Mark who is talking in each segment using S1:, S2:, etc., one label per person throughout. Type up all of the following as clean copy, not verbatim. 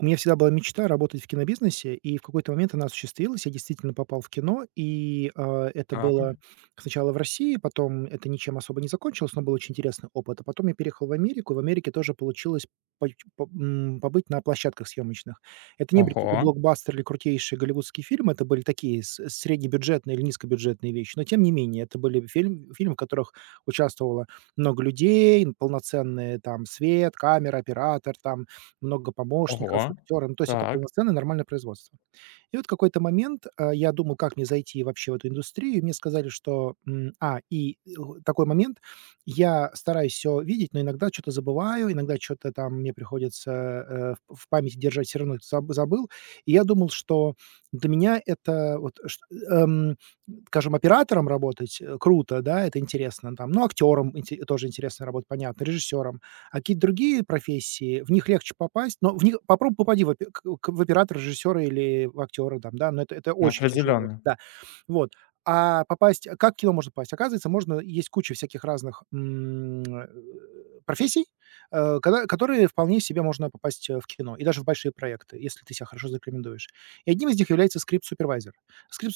S1: У меня всегда была мечта работать в кинобизнесе, и в какой-то момент она осуществилась. Я действительно попал в кино, это было
S2: Так.
S1: сначала в России, потом это ничем особо не закончилось, но был очень интересный опыт. А потом я переехал в Америку, и в Америке тоже получилось побыть на площадках съемочных. Это не были какие-то
S2: Ого,
S1: блокбастеры или крутейшие голливудские фильмы, это были такие с среднебюджетные или низкобюджетные вещи, но тем не менее это были фильмы, в которых участвовало много людей, полноценный там свет, камера, оператор, там много помощников,
S2: ого.
S1: актеры. Ну, то есть это
S2: Так,
S1: полноценное нормальное производство. И вот в какой-то момент, я думал, как мне зайти вообще в эту индустрию. И мне сказали, что, вот такой момент: я стараюсь все видеть, но иногда что то забываю, иногда что то там мне приходится, в памяти держать, все равно это забыл. И я думал, что для меня это вот шт эм, скажем, оператором работать, круто, да, это интересно там, ну, актером инте тоже интересно работать, понятно, режиссером. А какие-то другие профессии, в них легче попасть, но в них попробуй попади в оператора, режиссера или в актера там, да, но это
S2: ну,
S1: очень тяжело,
S2: определенно.
S1: да. Вот. А попасть как в кино можно попасть? Оказывается, можно есть куча всяких разных, профессий, э, когда которые вполне себе можно попасть, в кино и даже в большие проекты, если ты себя хорошо зарекомендуешь. И одним из них является скрипт-супервайзер скрипт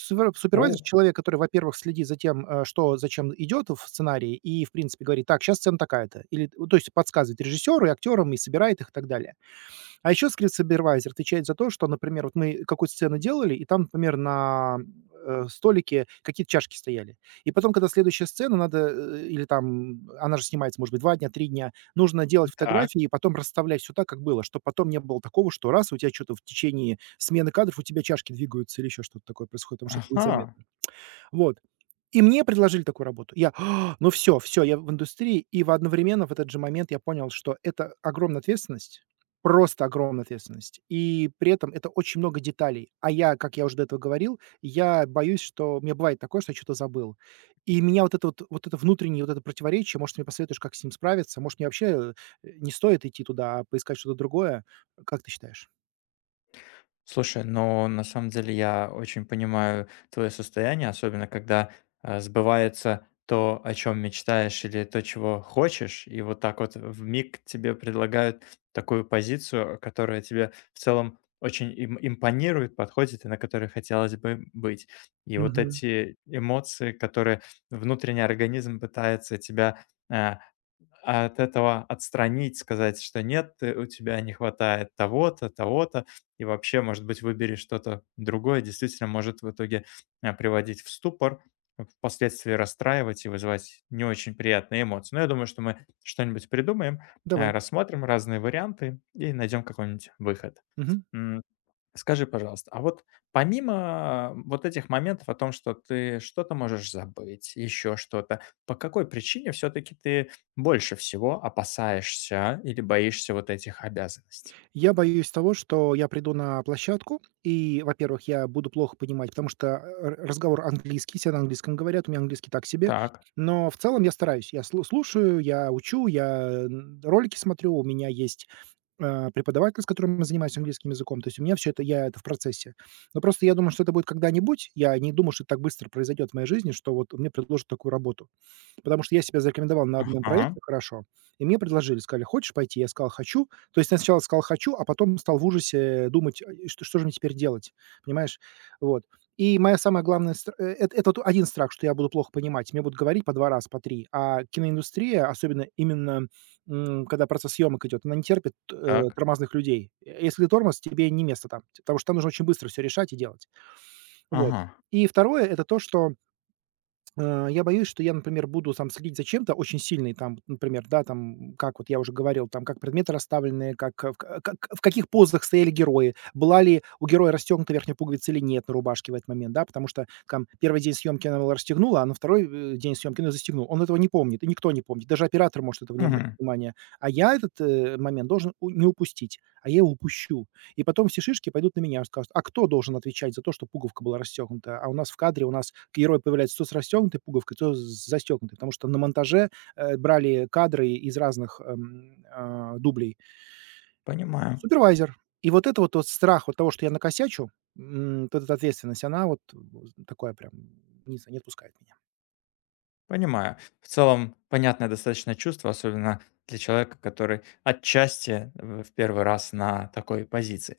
S2: О,
S1: супервайзер- человек, который, во-первых, следит за тем, что зачем идет в сценарии и, в принципе, говорит: "Так, сейчас сцена такая-то". Или, ну, то есть подсказывает режиссеру, и актёрам, и собирает их, и так далее. А еще Script Supervisor отвечает за то, что, например, вот мы какую-то сцену делали, и там, например, на столике какие-то чашки стояли. И потом, когда следующая сцена, надо, или там она же снимается, может быть, 2 дня, 3 дня, нужно делать
S2: так.
S1: фотографии и потом расставлять все так, как было, чтобы потом не было такого, что у тебя что то в течение смены кадров у тебя чашки двигаются или еще что-то такое происходит, потому что это будет
S2: Ага.
S1: заметно. Вот. И мне предложили такую работу. Я: "А, ну все, все, я в индустрии". И в одновременно в этот же момент я понял, что это огромная ответственность, просто огромная ответственность. И при этом это очень много деталей. А я, как я уже до этого говорил, я боюсь, что мне бывает такое, что я что то забыл. И меня вот это внутреннее вот это противоречие, может, ты мне посоветуешь, как с ним справиться? Может, мне вообще, не стоит идти туда, а поискать что-то другое? Как ты считаешь?
S2: Слушай, но на самом деле я очень понимаю твое состояние, особенно когда, сбывается то, о чем мечтаешь, или то, чего хочешь. И вот так вот в миг тебе предлагают такую позицию, которая тебе в целом очень им импонирует, подходит и на которой хотелось бы быть. И вот
S1: Мгм.
S2: эти эмоции, которые внутренний организм пытается тебя, от этого отстранить, сказать, что нет, у тебя не хватает того-то, того-то, и вообще, может быть, выбери что-то другое, действительно может в итоге приводить в ступор, впоследствии расстраивать и вызывать не очень приятные эмоции. Но я думаю, что мы что-нибудь придумаем,
S1: Давай.
S2: рассмотрим разные варианты и найдем какой-нибудь выход.
S1: Мгм.
S2: М, Скажи, пожалуйста, а вот помимо вот этих моментов о том, что ты что-то можешь забыть, еще что-то, по какой причине все-таки ты больше всего опасаешься или боишься вот этих обязанностей?
S1: Я боюсь того, что я приду на площадку и, во-первых, я буду плохо понимать, потому что, э, р разговор английский, все на английском говорят, у меня английский так себе.
S2: Так,
S1: Но в целом я стараюсь. Я слушаю, я учу, я, н ролики смотрю, у меня есть, преподаватель, с которым я занимаюсь английским языком. То есть у меня всё это я это в процессе. Но просто я думаю, что это будет когда-нибудь. Я не думаю, что это так быстро произойдет в моей жизни, что вот мне предложат такую работу. Потому что я себя зарекомендовал на одном
S2: ага,
S1: проекте хорошо, и мне предложили, сказали: "Хочешь пойти?" Я сказал: "Хочу". То есть я сначала сказал: "Хочу", а потом стал в ужасе думать: "А, что же мне теперь делать?" Понимаешь? Вот. И моя самая главная стра э, эт это вот один страх, что я буду плохо понимать. Мне будут говорить по 2 раза, по 3. А киноиндустрия, особенно именно, когда процесс съемок идет, она не терпит,
S2: так,
S1: тормозных людей. Если ты тормоз, тебе не место там, потому что там нужно очень быстро все решать и делать. Вот.
S2: ага,
S1: И второе это то, что я боюсь, что я, например, буду там следить за чем-то очень сильно, там, например, да, там, как вот я уже говорил, там, как предметы расставлены, как, э, в к как в каких позах стояли герои, была ли у героя расстегнута верхняя пуговица или нет на рубашке в этот момент, да, потому что там первый день съемки она его расстегнула, а на второй день съемки она застегнула. Он этого не помнит, и никто не помнит, даже оператор может этого не обратить
S2: мгм,
S1: внимания. А я этот, момент должен у не упустить, а я его упущу. И потом все шишки пойдут на меня, и скажут: "А кто должен отвечать за то, что пуговка была расстегнута?" А у нас в кадре, у нас герой появляется то с расстегнутой пуговкой, то с застегнутой, потому что на монтаже, брали кадры из разных, дублей.
S2: понимаю.
S1: Супервайзер. И вот это страх вот того, что я накосячу, вот эта ответственность, она вот, такое прям, не знаю, не отпускает меня.
S2: Понимаю. В целом, понятное достаточно чувство, особенно для человека, который отчасти в первый раз на такой позиции.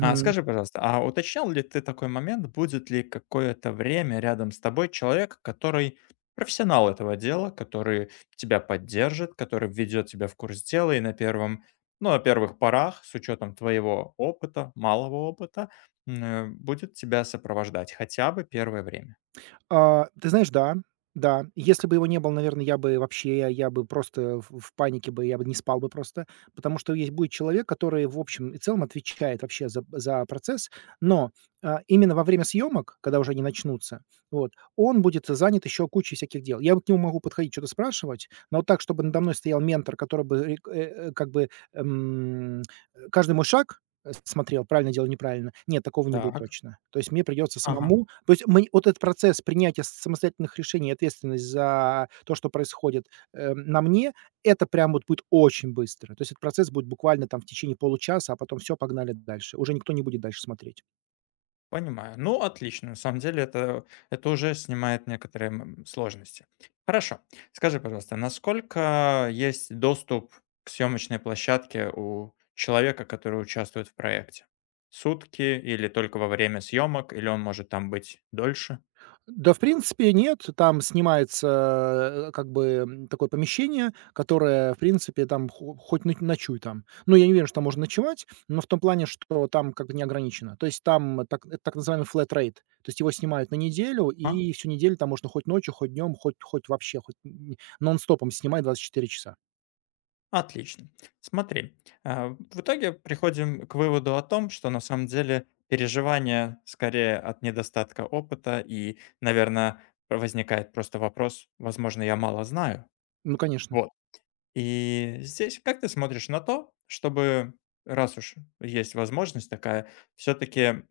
S2: А скажи, пожалуйста, а уточнял ли ты такой момент, будет ли какое-то время рядом с тобой человек, который профессионал этого дела, который тебя поддержит, который введет тебя в курс дела и на первом, ну, на первых порах, с учетом твоего опыта, малого опыта, будет тебя сопровождать хотя бы первое время?
S1: А, ты знаешь, да, да. Если бы его не было, наверное, я бы вообще, я бы просто в панике бы, я бы не спал бы просто, потому что есть будет человек, который в общем и целом отвечает вообще за процесс, но, именно во время съемок, когда уже они начнутся, вот, он будет занят еще кучей всяких дел. Я вот к нему могу подходить, что то спрашивать, но вот так, чтобы надо мной стоял ментор, который бы рек э, э, как бы, каждый мой шаг смотрел, правильно делал, неправильно. Нет, такого не будет
S2: Так.
S1: точно. То есть мне придется
S2: Ага.
S1: самому, вот этот процесс принятия самостоятельных решений, ответственность за то, что происходит, на мне, это прям вот будет очень быстро. То есть этот процесс будет буквально там в течение получаса, а потом все погнали дальше. Уже никто не будет дальше смотреть.
S2: Понимаю. Ну, отлично. На самом деле это уже снимает некоторые сложности. Хорошо. Скажи, пожалуйста, насколько есть доступ к съемочной площадке у человека, который участвует в проекте? Сутки или только во время съемок, или он может там быть дольше?
S1: Да, в принципе, нет. Там снимается, как бы, такое помещение, которое, в принципе, там хо хоть ноч ночуй там. Ну, я не уверен, что там можно ночевать, но в том плане, что там как бы не ограничено. То есть там так это так называемый flat rate. То есть его снимают на неделю, и всю неделю там можно хоть ночью, хоть днем, хоть вообще, хоть н нон-стопом снимать 24 часа.
S2: Отлично. Смотри, а, в итоге приходим к выводу о том, что на самом деле переживание скорее от недостатка опыта и, наверное, возникает просто вопрос, возможно, я мало знаю.
S1: Ну, конечно.
S2: Вот. И здесь как ты смотришь на то, чтобы, раз уж есть возможность такая, все-таки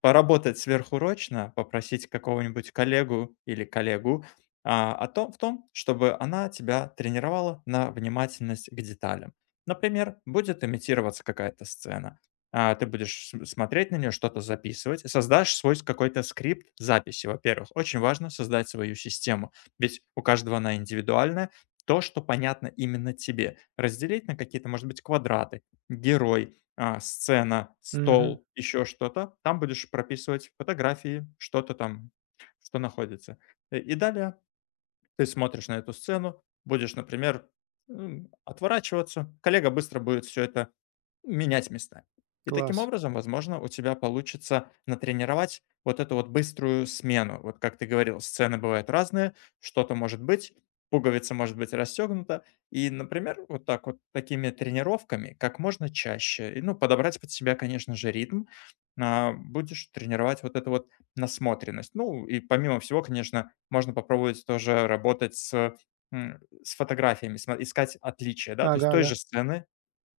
S2: поработать сверхурочно, попросить какого-нибудь коллегу или коллегу о том, в том, чтобы она тебя тренировала на внимательность к деталям. Например, будет имитироваться какая-то сцена, ты будешь смотреть на нее, что-то записывать, создашь свой какой-то скрипт записи, во-первых. Очень важно создать свою систему, ведь у каждого она индивидуальная, то, что понятно именно тебе. Разделить на какие-то, может быть, квадраты, герой, сцена,
S1: Мгм.
S2: стол, еще что-то. Там будешь прописывать фотографии, что-то там, что находится. И далее ты смотришь на эту сцену, будешь, например, отворачиваться. Коллега быстро будет все это менять местами. И таким
S1: Класс.
S2: образом, возможно, у тебя получится натренировать вот эту вот быструю смену. Вот как ты говорил, сцены бывают разные, что-то может быть, пуговица может быть расстегнута. И, например, вот так вот такими тренировками как можно чаще, и, ну, подобрать под себя, конечно же, ритм, будешь тренировать вот эту вот насмотренность. Ну, и помимо всего, конечно, можно попробовать тоже работать с, с фотографиями, искать отличия, да, то есть
S1: Ага,
S2: той
S1: ага.
S2: же сцены.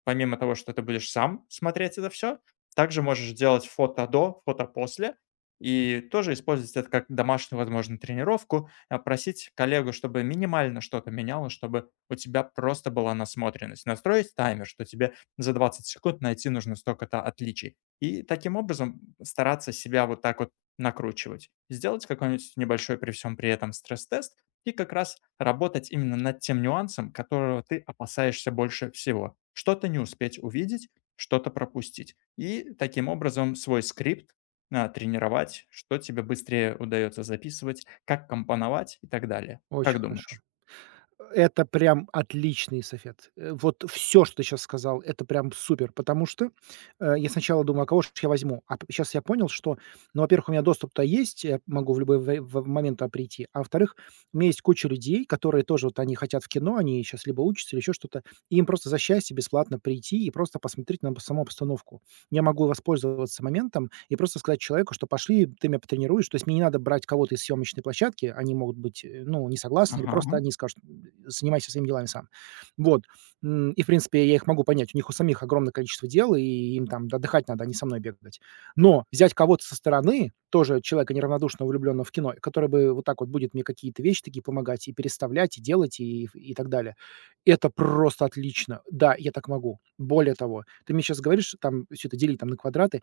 S2: Помимо того, что ты будешь сам смотреть это все, также можешь делать фото до, фото после и тоже использовать это как домашнюю, возможно, тренировку, просить коллегу, чтобы минимально что-то меняло, чтобы у тебя просто была насмотренность. Настроить таймер, что тебе за 20 секунд найти нужно столько-то отличий. И таким образом стараться себя вот так вот накручивать. Сделать какой-нибудь небольшой при всем при этом стресс-тест и как раз работать именно над тем нюансом, которого ты опасаешься больше всего. Что-то не успеть увидеть, что-то пропустить. И таким образом свой скрипт тренировать, что тебе быстрее удается записывать, как компоновать и так далее.
S1: Очень
S2: Как
S1: хорошо.
S2: думаешь?
S1: Это прям отличный совет. Вот все, что ты сейчас сказал, это прям супер, потому что, я сначала думал, а кого ж я возьму? А сейчас я понял, что, ну, во-первых, у меня доступ-то есть, я могу в любой вре в момент туда прийти, а во-вторых, у меня есть куча людей, которые тоже вот они хотят в кино, они сейчас либо учатся, или еще что-то, и им просто за счастье бесплатно прийти и просто посмотреть на саму обстановку. Я могу воспользоваться моментом и просто сказать человеку, что пошли, ты меня потренируешь. То есть мне не надо брать кого-то из съемочной площадки, они могут быть, ну, не согласны, или просто
S2: Ага.
S1: они скажут, занимайся своими делами сам. Вот. И, в принципе, я их могу понять. У них у самих огромное количество дел, и им там отдыхать надо, а не со мной бегать. Но взять кого-то со стороны, тоже человека неравнодушного, влюбленного в кино, который бы вот так вот будет мне какие-то вещи такие помогать и переставлять, и делать, и так далее. Это просто отлично. Да, я так могу. Более того, ты мне сейчас говоришь, там все это делить там на квадраты.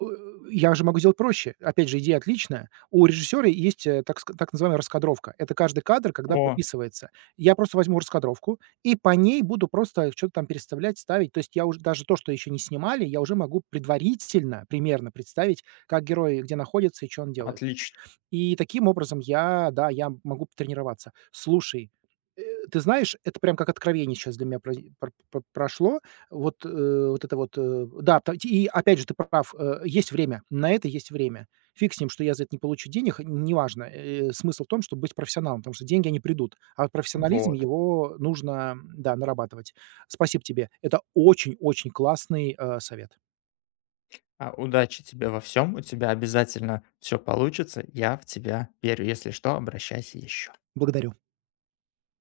S1: Э, я же могу сделать проще. Опять же, идея отличная. У режиссера есть, так называемая раскадровка. Это каждый кадр, когда
S2: О,
S1: прописывается. Я просто возьму раскадровку и по ней буду просто что то там переставлять, ставить. То есть я уже даже то, что еще не снимали, я уже могу предварительно примерно представить, как герой где находится и что он делает.
S2: отлично.
S1: И таким образом я, да, я могу тренироваться. Слушай, э, ты знаешь, это прям как откровение сейчас для меня произ пр пр прошло. Вот, вот это вот, да, та и опять же, ты прав, есть время, на это есть время. Фиг с ним, что я за это не получу денег, неважно. Смысл в том, чтобы быть профессионалом, потому что деньги, они придут, а вот профессионализм,
S2: Вот.
S1: его нужно, да, нарабатывать. Спасибо тебе. Это очень-очень классный, совет.
S2: Удачи тебе во всем. У тебя обязательно все получится. Я в тебя верю. Если что, обращайся еще.
S1: Благодарю.